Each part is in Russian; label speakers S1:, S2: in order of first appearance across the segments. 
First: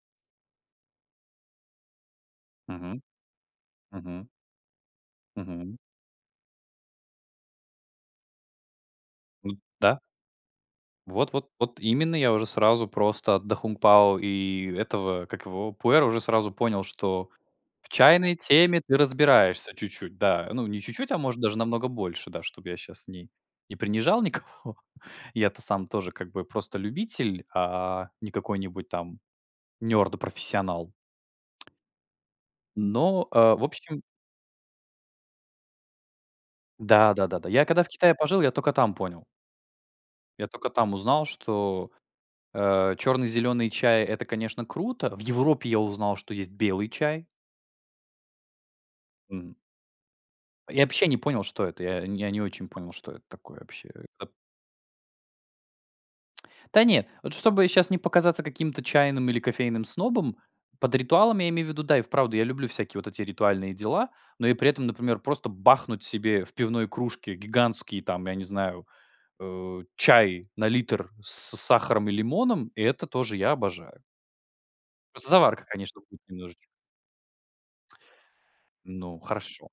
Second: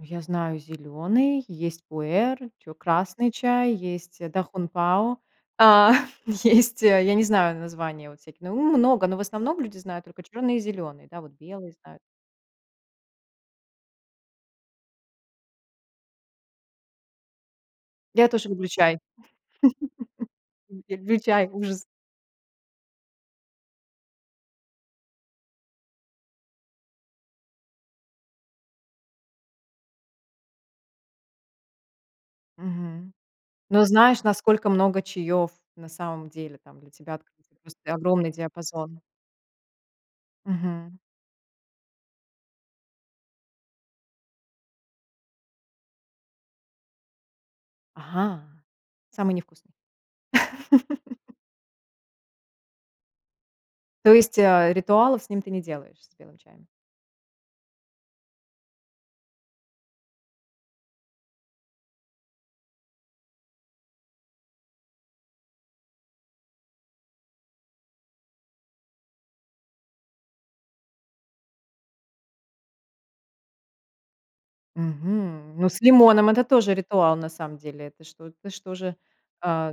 S1: Я знаю зелёный, есть "Пуэр", чё
S2: Мгм.
S1: красный чай, есть
S2: Мгм.
S1: "Да Хун Пао",
S2: Мгм.
S1: э, есть, я не знаю названия вот всякие, ну много, но в
S2: М,
S1: основном люди
S2: да.
S1: знают только чёрный и зелёный, да,
S2: Вот
S1: вот
S2: вот
S1: белый
S2: вот
S1: знают.
S2: именно. Я уже сразу просто "Да Хун Пао" и этого, как его "Пуэра" уже сразу понял, что в
S1: Я
S2: чайной
S1: тоже люблю
S2: теме ты
S1: чай.
S2: разбираешься чуть-чуть, да. Не чуть-чуть, а
S1: Люблю
S2: может
S1: чай,
S2: даже
S1: ужас.
S2: намного больше, да, чтоб я щас не не принижал никого. Я-то сам тоже как бы просто любитель, а не какой-нибудь там nerd профессионал.
S1: Мгм.
S2: Но, э, в
S1: Но
S2: общем
S1: знаешь, насколько много чаёв на самом деле там для
S2: Да,
S1: тебя открыть?
S2: да-да-да. Я когда в
S1: Просто
S2: Китае
S1: огромный
S2: пожил, я только там
S1: диапазон.
S2: понял. Я только там
S1: Мгм.
S2: узнал, что, э, черный, зеленый чай- это, конечно, круто. В Европе я узнал, есть белый чай.
S1: Ага, самый
S2: М.
S1: невкусный.
S2: Я вообще не понял, что это. Я не я не очень понял, что это такое вообще,
S1: То
S2: а
S1: есть, э, ритуалов с ним ты не делаешь, с белым чаем?
S2: Да не, вот чтобы сейчас не показаться каким-то чайным или кофейным снобом, под ритуалом я имею в виду, да, и вправду я люблю всякие вот эти ритуальные дела, но и при этом, например, просто бахнуть себе в пивной кружке гигантский, там, я не знаю, э, чай на литр с сахаром и лимоном. И это тоже я обожаю. Просто
S1: Мгм,
S2: заварка,
S1: ну с
S2: конечно, будет
S1: лимоном это
S2: немнож
S1: тоже ритуал, на самом деле. Это что? Это что же,
S2: Ну, хорошо.
S1: э,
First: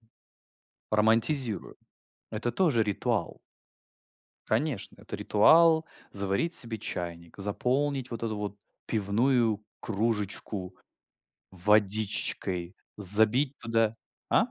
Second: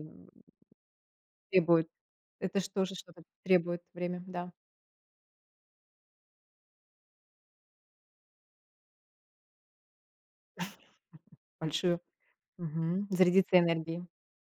S2: Романтизирую.
S1: требует
S2: Это
S1: это
S2: тоже
S1: тоже что-то
S2: ритуал!
S1: требует время, да.
S2: Конечно, это ритуал- заварить себе чайник, заполнить вот эту вот пивную кружечку
S1: Большую.
S2: водичкой,
S1: Мгм.
S2: забить
S1: Зарядиться
S2: туда
S1: энергией.
S2: А?